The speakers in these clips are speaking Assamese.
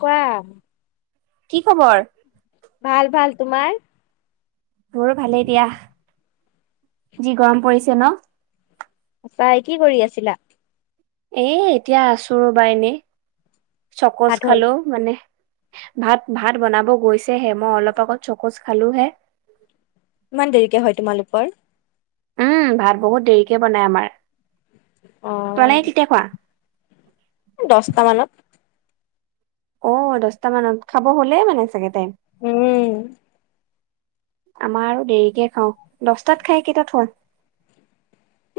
কোৱা কি খবৰ? ভাল ভাল তোমাৰ- মোৰো ভালেই দিয়া যি গৰম পৰিছে। ন তাই কি কৰি আছিলা। এ এতিয়া আছো ৰ'বা এনেই ভাত চকচ হ'ল খালেও মানে ভাত ভাত বনাব গৈছেহে মই অলপ আগত চকচ খালো হে ইমান দেৰিকে হয় তোমালোকৰ উম ভাত বহুত দেৰিকে বনাই আমাৰ অ তোমালোকে কেতিয়া খোৱা? [unintelligible] দহটা মানত অ দহটা মানত খাব হ'লেই মানে চাগে টাইম উম আমাৰ আৰু দেৰিকে খাওঁ দহটাত খাই কেইটাত শুৱা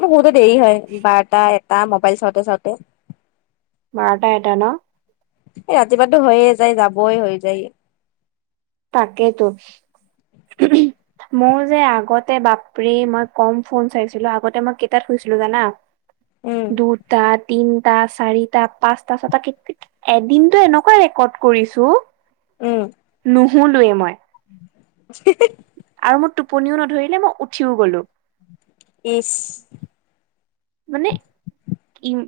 মোৰ শুওতে দেৰি হয় বাৰটা এটা মোবাইল চাওঁতে চাওঁতে বাৰটা এটা ন এই ৰাতিপুৱা টো হৈয়ে যায় যাবই হৈ যায় তাকেইতো মোৰ যে আগতে বাপৰে মই কম ফোন চাইছিলো আগতে মই কেইটাত শুইছিলো জানা উম দুটা তিনিটা চাৰিটা পাঁচটা ছটা এদিনটো এনেকুৱা ৰেকৰ্ড কৰিছো উম নোশুলোয়ে মই [unintelligible] আৰু মোৰ টোপনিও নধৰিলে মই উঠিও গলো ইছ্ মানে ইম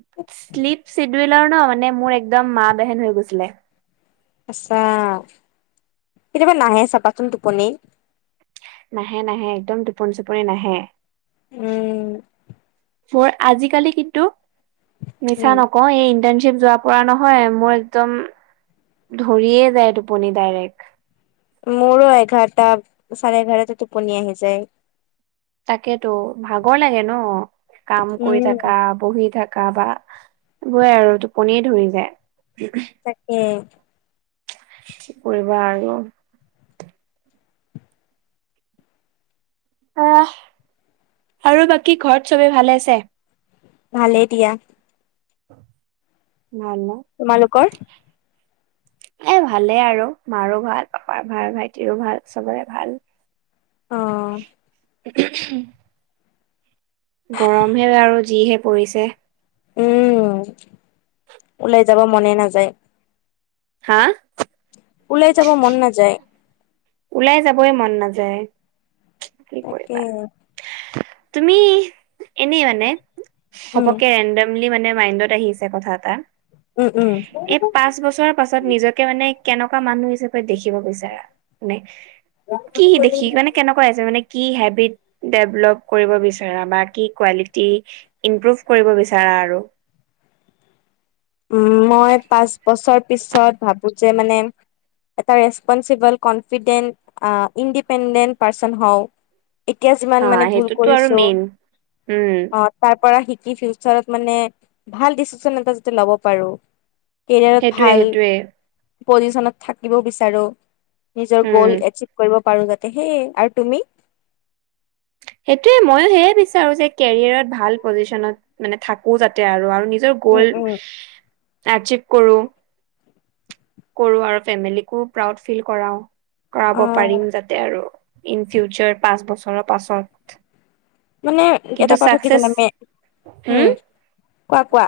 চ্লিপ চিবিল ন মানে মোৰ একদম মা বেহেন হৈ গৈছিলে আচ্ছা কেতিয়াবা নাহে চাবাচোন টোপনি নাহে নাহে একদম টোপনি চোপনি নাহে উম মই আজিকালি কিন্তু উম মিছা নকওঁ এই ইণ্টাৰট যোৱা পৰা নহয় মোৰ একদম ধৰিয়ে যায় টোপনি ডাইৰেক্ট মোৰো এঘাৰটা চাৰে এঘাৰটা টোপনি আহি যায় তাকেতো ভাগৰ লাগে ন কাম কৰি উম থকা বহি থাক থাকা বা হয়ে আৰু টোপনিয়ে ধৰি যায় তাকে কি কৰিবা আৰু আহ, আৰু বাকী ঘৰত চবে ভালে আছে? ভালেই দিয়া। ভাল ন? তোমালোকৰ এ ভালে আৰু, মাৰো ভাল, পাপাৰ ভাল, ভাইটিৰো ভাল, চবৰে ভাল। অ'। [unintelligible] গৰমহে বাৰু যিহে পৰিছে। উম', ওলাই যাব মনে নাযায়। হা? ওলাই যাব মন নাযায়। ওলাই যাবই মন নাযায়। কি তাকে। কৰিবা তুমি এনেই মানে উম ঘপকৈ ৰেনডমলি মানে মাইণ্ডত আহিছে কথা এটা, উম উম এ পাঁচ বছৰ পাছত নিজকে মানে কেনেকুৱা মানুহ হিচাপে দেখিব বিচাৰা? নে কি দেখি মানে কেনেকুৱা আছে মানে কি হেবিট ডেভলপ কৰিব বিচাৰা বা কি কোৱালিটি ইম্প্ৰুভ কৰিব বিচাৰা আৰু উম মই পাঁচ বছৰ পিছত ভাবো যে মানে এটা ৰেচপনচিবল কনফিডেণ্ট ইণ্ডিপেণ্ডেণ্ট পাৰ্চন হও। এতিয়া যিমান হা মানে ভুল সেইটোতো আৰু কৰিছোঁ, মেইন উম অ', তাৰ পৰা শ কি ফিউচাৰত মানে ভাল ডিচিচন এটা যাতে ল'ব পাৰো। কেৰিয়াৰত সেইটোয়ে ভাল সেইটোয়ে পজিশনত থাকিব বিচাৰো। নিজৰ উম গ'ল এচিভ কৰিব পাৰোঁ যাতে সেইয় আৰু তুমি? সেইটোৱে মইো সেয়ে বিচাৰো যে কেৰিয়াৰত ভাল পজিচনত মানে থাকোঁ যাতে আৰু। আৰু [unintelligible] উম গ'ল, উম আচিভ কৰোঁ। কৰোঁ আৰু ফেমিলিকো প্ৰাউড ফিল কৰাও অ কৰাব পাৰিম যাতে আৰু। ইন ফিউচাৰ পাঁচ বছৰৰ পাছত। মানে কিন্তু এটা কথা কি চাকচেচ জানামে উম', কোৱা-কোৱা?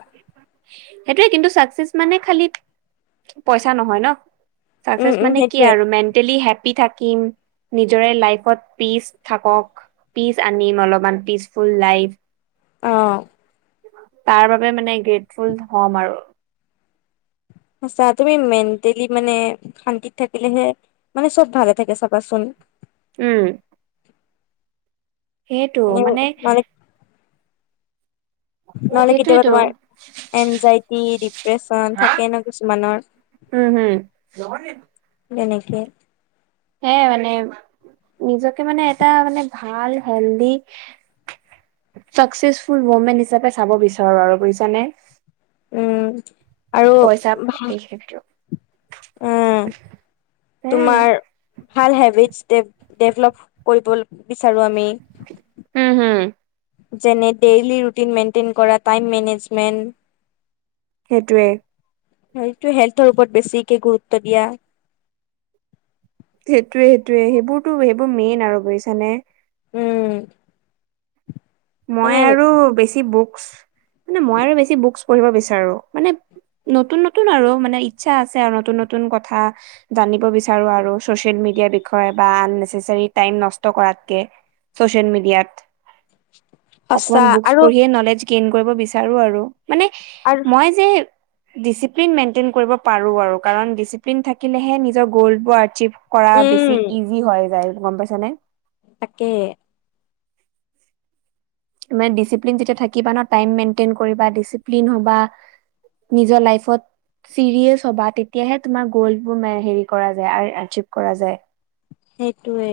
সেইটোৱে, কিন্তু চাকচেচ মানে খালি পইচা নহয় ন? উম চাকচেচ উম মানে কি সেইটোয়ে আৰু মেণ্টেলি হেপ্পি থাকিম। নিজৰে লাইফত পিচ থাকক, পিচ আনিম অলপমান, পিচফুল লাইফ। অ তাৰ বাবে মানে গ্ৰেটফুল হ'ম আৰু। আচছা তুমি মেণ্টেলি মানে শান্তিত থাকিলেহে মানে চ'ব ভালে থাকে চাবাচোন। উম'। সেইটো উ মানে নহলে নহলে কেতিয়াবা সেইটোয়েতো তোমাৰ এনজাইটি, দি প্ৰচন থাকে ন কিছুমানৰ। উম, হম যেনেকে হে মানে নিজকে মানে এটা মানে ভাল, হেলডি চাকচেচফুল উইমেন হিচাপে চাব বিচাৰো আৰু বুজিছানে? উম'। আৰু পইচা এই ক্ষেত্ৰ। উম', আৰু। তোমাৰ, ভাল হেবিটছ। ডেভলপ কৰিব বিচাৰো আমি উম', হম। যেনে ডেইলি ৰুটিন মেইনটেইন কৰা টাইম মেনেজমণ্ট। সেইটোৱে। সেইটো হেল্থৰ ওপৰত বেছিকে গুৰুত্ব দিয়া। সেইটোয়ে সেইটোয়ে সেইবোৰতো সেইবোৰ মেইন আৰু বুজিছানে? উম মানে মই আৰু বেছি বুক মই মানে আৰু বেছি বুকচ পঢ়িব বিচাৰো মানে নতুন নতুন আৰু মানে ইচ্ছা আছে আৰু নতুন নতুন কথা জানিব বিচাৰো আৰু চচিয়েল ইয়াৰ বিষয় বা আননেচেৰী টাইম নষ্ট কৰাত কে চচিয়াল মেডিয়াত। [inaudible] অকমান বুকচ আৰু পঢ়িয়ে নলেজ গেইন কৰিব বিচাৰো আৰু মানে আৰু মই যে ডিচিপ্লিন মেইনটেইন কৰিব পাৰোঁ আৰু কাৰণ ডিচিপ্লিন থাকিলেহে নিজৰ গ'ল বা আৰচিভ। কৰা বেছি উম ইজি হয় যায় গম পাইছ নে। তাকে। মানে ডিচিপ্লিন যেতিয়া থাকিব না টাইম মেইনটেইন কৰিবা ডিচিপ্লিন হ'বা। নিজৰ লাইফত। চিৰিয়েছ হবা তেতিয়াহে তোমাৰ গ'লবোৰ হেৰি কৰা যায় আৰচিভ কৰা যায়। সেইটোৱে।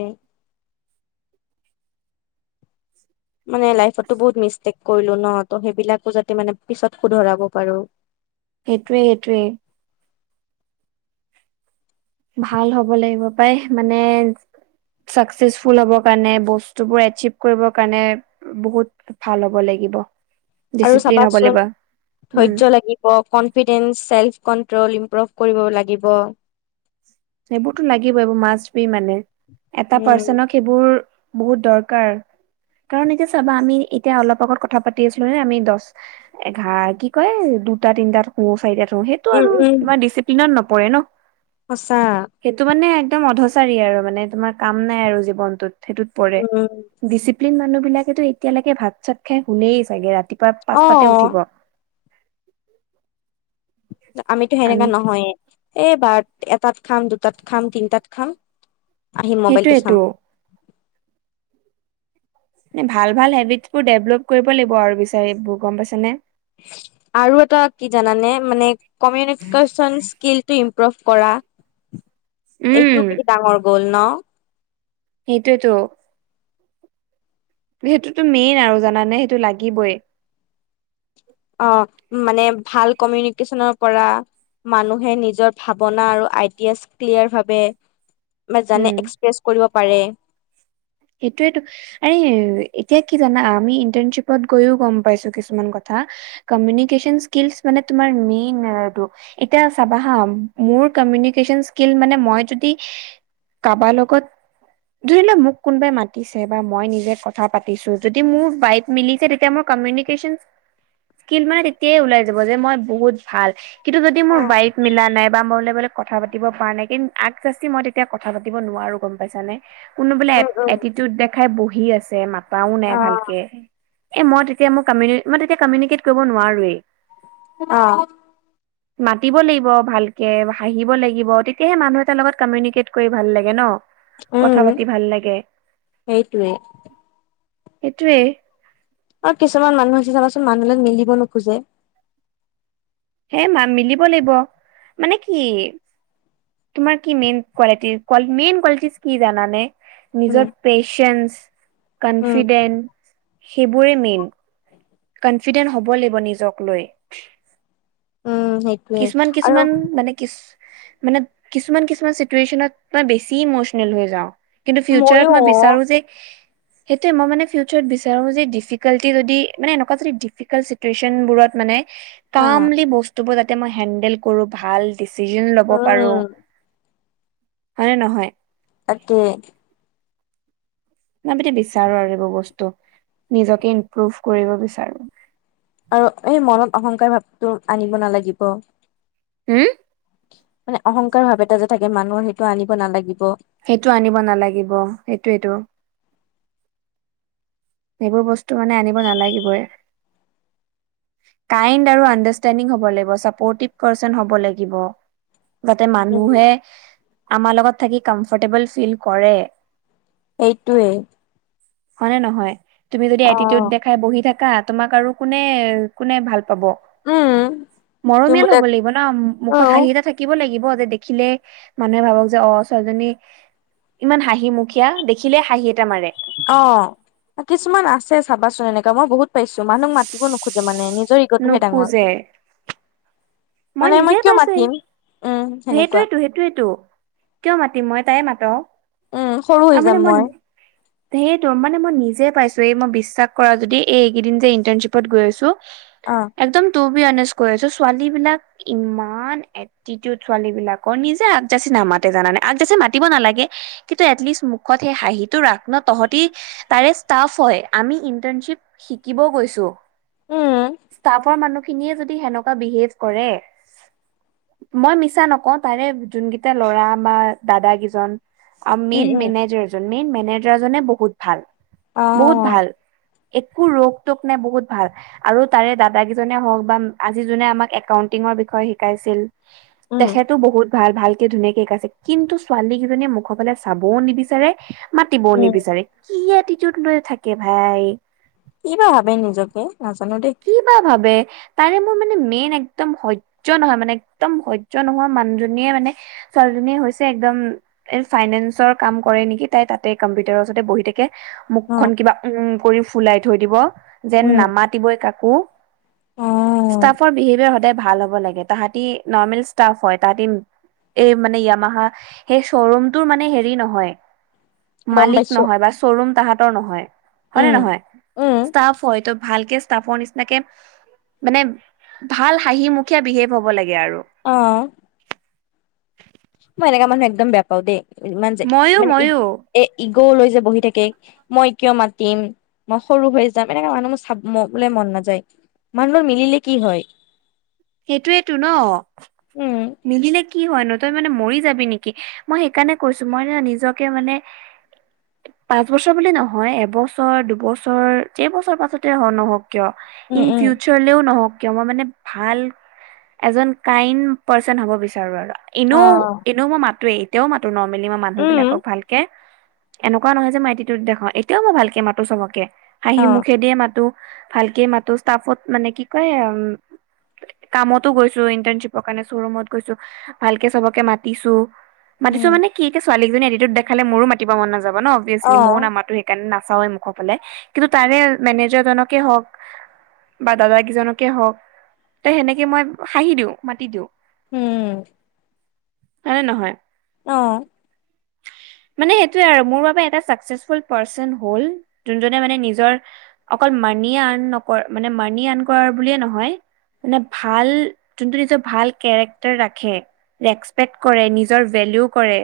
মানে লাইফতো বহুত মিষ্টেক কৰিলোঁ ন ত সেইবিলাকো যাতে মানে পিছত শুধৰাব পাৰোঁ। সেইটোৱেই-সেইটোৱেই। ভাল হ'ব লাগিব পাই, মানে চাকচেচফুল হব কাৰণে, বস্তুবোৰ এচিভ কৰিব কাৰণে, বহুত ভাল হ'ব লাগিব। লাগিব। আৰু ডিচিপ্লিন হ'ব চাবাচোন উম ধৈৰ্য লাগিব কনফিডেস চেল্ফ কন্ট্ৰল ইম্প্ৰভ। কৰিব লাগিব। সেইবোৰতো লাগিবই এইব মাষ্ট বি মানে এটা উম পাৰ্চনক সেইবোৰ। বহুত দৰকাৰ। কাৰণ এতিয়া চাবা আমি এতিয়া অলপ আগত কথা পাতি আছিলোঁ নে আমি দছ এঘাৰ কি কয়। দুটা তিনটাত শুও চাৰিটাত শুনো সেইটো উম আৰু উম ইমান ডিচিপ্লিনত নপৰে ন। সঁচা সেইটো মানে একদম অধচাৰী আৰু মানে তোমাৰ কাম নাই আৰু জীৱনটোত। সেইটোত পৰে উম ডিচিপ্লিন মানুহ বিলাকেতো এতিয়ালৈকে ভাত চাত খাই শুলেই চাগে ৰাতি। প্ৰায় অ পাঁচটাতে উঠিব। আমিতো সেনেকা আমি নহয়ে এই বাৰটা। এটাত খাম দুটাত খাম তিনটাত খাম আহি মোবাইলটো সেইটোয়েতো চাম। ভাল ভাল হেবিটছ বোৰ ডেভলপ কৰিব লাগিব আৰু বিচাৰ গম পাইছ নে। আৰু এটা কি জানানে মানে কমিউনিকচন স্কিল। ইম্প্ৰুভ কৰা উম এইটো কি ডাঙৰ গ'ল ন। সেইটোৱেতো। সেইটোতো মেইন আৰু জানানে সেইটো লাগিবই। অ মানে ভাল কমিউনিকেশ্যনৰ পৰা। মানুহে নিজৰ ভাৱনা আৰু আইডিয়াছ ক্লিয়াৰ ভাৱে। বা জানে উম। এক্সপ্ৰেছ কৰিব পাৰে। সেইটোয়ো আ এতিয়া কি জানা আমি ইন্টাৰনশ্বিপত গৈয়ও গম পাইছোঁ কিছুমান কথা। বা কমিউনিকেচন স্কীলছ মানে তোমাৰ মেইন এতিয়া চাবা হা মোৰ। কমিউনিকেচন স্কীলছ মানে মই যদি কাবাৰ লগত যদি ন মোক। কোনোবাই মাতিছে বা মই নিজে কথা পাতিছোঁ যদি মোৰ বাইফ মিলিছে তেতিয়া মোৰ কমিউনিকেচন। স্কিল মানে তেতিয়াই ওলাই যাব যে মই বহুত ভাল কিন্তু যদি মোৰ অ' বাইফ মিলা নাই বা মই। কথা পাতিব পৰা নাই কিন্ত আগজাছি মই তেতিয়া কথা পাতিব নোৱাৰো গম পাইছা নে কোনোবোলে। উম, উম। এটিটিউড দেখাই বহি আছে মাতাও নাই অ', ভালকে। এ মই তেতিয়া মোৰ কমিউ মই তেতিয়া কমিউনিকেট কৰিব নোৱাৰোৱেই। অ। মাতিব লাগিব ভালকে হাঁহিব লাগিব তেতিয়াহে মানুহ এটাৰ লগত কমিউনিকেট কৰি ভাল লাগে। ন কথা পাতি ভাল লাগে। সেইটোৱে। সেইটোৱে। আৰু কিছুমান মানুহ আছে চাবাচোন মানুহলৈ মিলিব নোখোজে। হে মা মিলিব লাগিব মানে কি। তোমাৰ কি মেইন কোৱালিটি মেইন কোৱালিটি কি জানানে। উম। নিজৰ পেচেন্ঞ্চ উম, কনফিডেন্স সেইবোৰে মেইন। কনফিডেন্ট হ'ব লাগিব নিজক লৈ। উম, সেইটোয়ে কিছুমান আৰু কিছুমান মানে কি। মানে কিছুমান কিছুমান চিটুৱে্যনত মই বেছি ইমচনেল হৈ যাওঁ। কিন্তু ফিউচাৰত ময়ো মই বিচাৰো যে সেইটোৱে মই মানে ফিউচাৰত বিচাৰো যে ডিফিকাল্টি যদি মান এনেকোৱা যদি ডিফিকালট চিটুৱেচনবোৰত মানে অ' কামলি বস্ত যাতে মই হেডেল কৰো ভাল ডিচিজন ল'ব পাৰো। উম। হয়নে নহয়? তাকে। মাপিতি বিচাৰো আৰু এইবোৰ বস্তু নিজকে ইমপ্ৰভ কৰিব বিচাৰো। আৰু এই মনত অহংকাৰ ভাৱটো আনিব নালাগিব। হো মানে অহংকাৰ ভাৱ এটা যে থাকে মানুহৰ সেইটো আনিব নালাগিব। সেইটো আনিব নালাগিব সেইটোয়েটো। সেইবোৰ বস্তু মানে আনিব নালাগিবই। কাইণ্ড আৰু আণ্ডাৰষ্টেণ্ডিং হ'ব লাগিব ছাপ'ৰ্টিভ পাৰ্চন হ'ব লাগিব। যাতে উম। মানুহে আমাৰ লগত থাকি কম্ফৰ্টেবল ফিল কৰে। এইটোৱেই। হয় নে নহয়? তুমি যদি এটিটিউড দেখাই বহি থাকা তোমাক আৰু কোনে কোনে ভাল উম তুমি মৰমিয়াল বোলে হব লাগিব ন, অ মুখত হাঁহি এটা থাকিব লাগিব। যে দেখিলে মানুহে ভাবক যে অ ছোৱালী জনী ইমান হাঁহি মুখীয়া দেখিলে হাঁহি এটা মাৰে। অ, কিছুমান আছে চাবাচোন এনেকা মই বহুত পাইছো। মানুহক মাতিব নোখোজে মানে নিজ নুখোজে। মই মানে নিজে কিয় পাইছো মাতিম উম সেনেকুৱা সেইটোৱেই তো সেইটোয়েইটো। কিয় মাতিম মই তাই মাতো উম সৰু হৈ তাৰ যাম মানে মই সেই ত মানে মই নিজে পাইছো এই মই বিশ্বাস কৰা যদি এইকেইদিন যে ইন্টাৰ্নশ্বিপত গৈ আছো। অ একদম তোৰ বি অনেষ্ট কৈ আছো ছোৱালী বিলাক ইমান এটিটিউড ছোৱালী বিলাকৰ নিজে আগজাচি নামাতে জানে আগজাচি মাতিব নালাগে। কিন্তু এটলিচ মোখত হে হাহি ৰাখ ন তসতি তাৰে ইচতাপ হয় আমি ইন্টাৰ চিপ- বিকিব গৈছো উম ইচটাপৰ মানুহখিনি যদি সেনেকোবো বিহেপ- কৰে। মই মিছা নকও তাৰে যোনকেইটা ল'ৰা বা দাদা কেইজন আৰু উম মেইন উম মেনেজাৰজন মেইন মেনেজাৰজনে বহুত ভাল। অ। বহুত ভাল একো ৰোগ টোক নাই বহুত ভাল আৰু তাৰে দাদা কেইজনে হওক বা আজিজনে আমাক বিষয়ে শিকাইছিল উম তেখেত বহুত ভাল ভাল। এতিয়া ধুনীয়াকে শিকাইছে কিন্তু ছোৱালী কেইজনীয়ে মুখৰ ফালে চাবও নিবিচাৰে মাতিবও উম নিবিচাৰে। কি এটিটিউড থাকে ভাই। কি বা ভাবে নিজকে। নাজানো দেই কি বা ভাবে? তাৰে মোৰ মানে মেইন একদম সহ্য নহয় মানে এক্দম সহ্য নহয় মানুহজনীয়ে মানে ছোৱালীজনীয়ে হৈছে একদম এ ফাইনেন্সৰ কাম কৰে নেকি তাই তাতে কম্পিউটাৰৰ ওচতে বহি থাকে। অ মুখখনন কিবা উম কৰি ফুলাই থৈ দিব যেন উম নামাতিবই কাকো। অ ষ্টাফৰ বিহেভিয়াৰ সদায় ভাল হ'ব লাগে তাহতি নৰ্মেল ষ্টফ হয়। তাহাতি এই মানে য়ামাহা সেই শ্বৰুমটোৰ মানে হেৰি নহয়। গম মালিক পাইছো নহয় বা শ্বৰুম তাহাত নহয়। হয় নে উম নহয়? উম ষ্টাফ হয়তো ভালকে ষ্টাফৰ নিচিনাকে মানে ভাল হাঁহি মুখীয়া বিহেভ হব লাগে আৰু। অহ। মই এনেকা মানুহ একদম বেয়া পাও দেই ইমান যে ময়ো মানে ই ময়ো এ ইগ লৈ যে বহি থাকে মই কিয় মাতিম, মই সৰু হৈ যাম এনেকা মানুহ মোৰ চাব বোলে মন নাযায়। মানুহ মিলিলে কি হয়? সেইটোয়েটো ন উম মিলিলে কি কি হয় ন তই মানে মৰি যাবি নেকি? মই সেইকাৰণে কৈছো মই নিজকে মানে পাঁচ বছৰ বুলি নহয় এবছৰ দুবছৰ যেইবছৰ পাছতে হ নহওক কিয় উম ইন উম ফিউচাৰলেও নহওঁক কিয় মই মানে ভাল- এজন কাইণ্ড পাৰ্চন হ'ব বিচাৰোঁ আৰু অ এনেও এনেও মই মাতোয়েই। এতিয়াও মাতো নৰ্মেলি মই উম মানুহবিলাকক ভালকে। এনেকোৱা নহয় যে মই এটিটিওত দেখাও এতিয়াও মই ভালকে মাতো চবকে হাঁহি অ মুখে দিয়ে মাতো। ভালকে মাতো ষ্টাফত মানে কি কয়। উ কামতো গৈছোঁ ইন্টাৰণশ্বিপৰ কাৰণে শ্বৰুমত গৈছোঁ ভালকে চবকে মাতিছোঁ। মাতিছোঁ উম মানে কি এতিয়া ছোৱালীজনী এটিটিওত দেখালে মো মাতিব মন নাযাব ন। অ অভিয়েছলি ময়ো নামা মাতো সেইকাৰে না চাওৱে মুখৰ ফালে কিন্তু তাৰে মেনেজাৰ জনকে হওঁক। বা দাদা কিজনকে হওঁক ত সেনেকে মই হাঁহি দিওঁ মাতি দিওঁ। উম। হয়নে নহয়। অহ। মানে সেইটোয়ে আৰু মোৰ বাবে এটা চাকচেকফুল পাৰ্চন হ'ল যোনজনে মানে নিজৰ অকল মানিয়ে আৰ্ন নকৰ মানে মানি আৰ্ন কৰা বুলিয়ে নহয় মানে ভাল যোনটো নিজৰ ভাল কেৰেক্টাৰ ৰাখে ৰেচপেক্ট কৰে নিজৰ ভেলিউ কৰে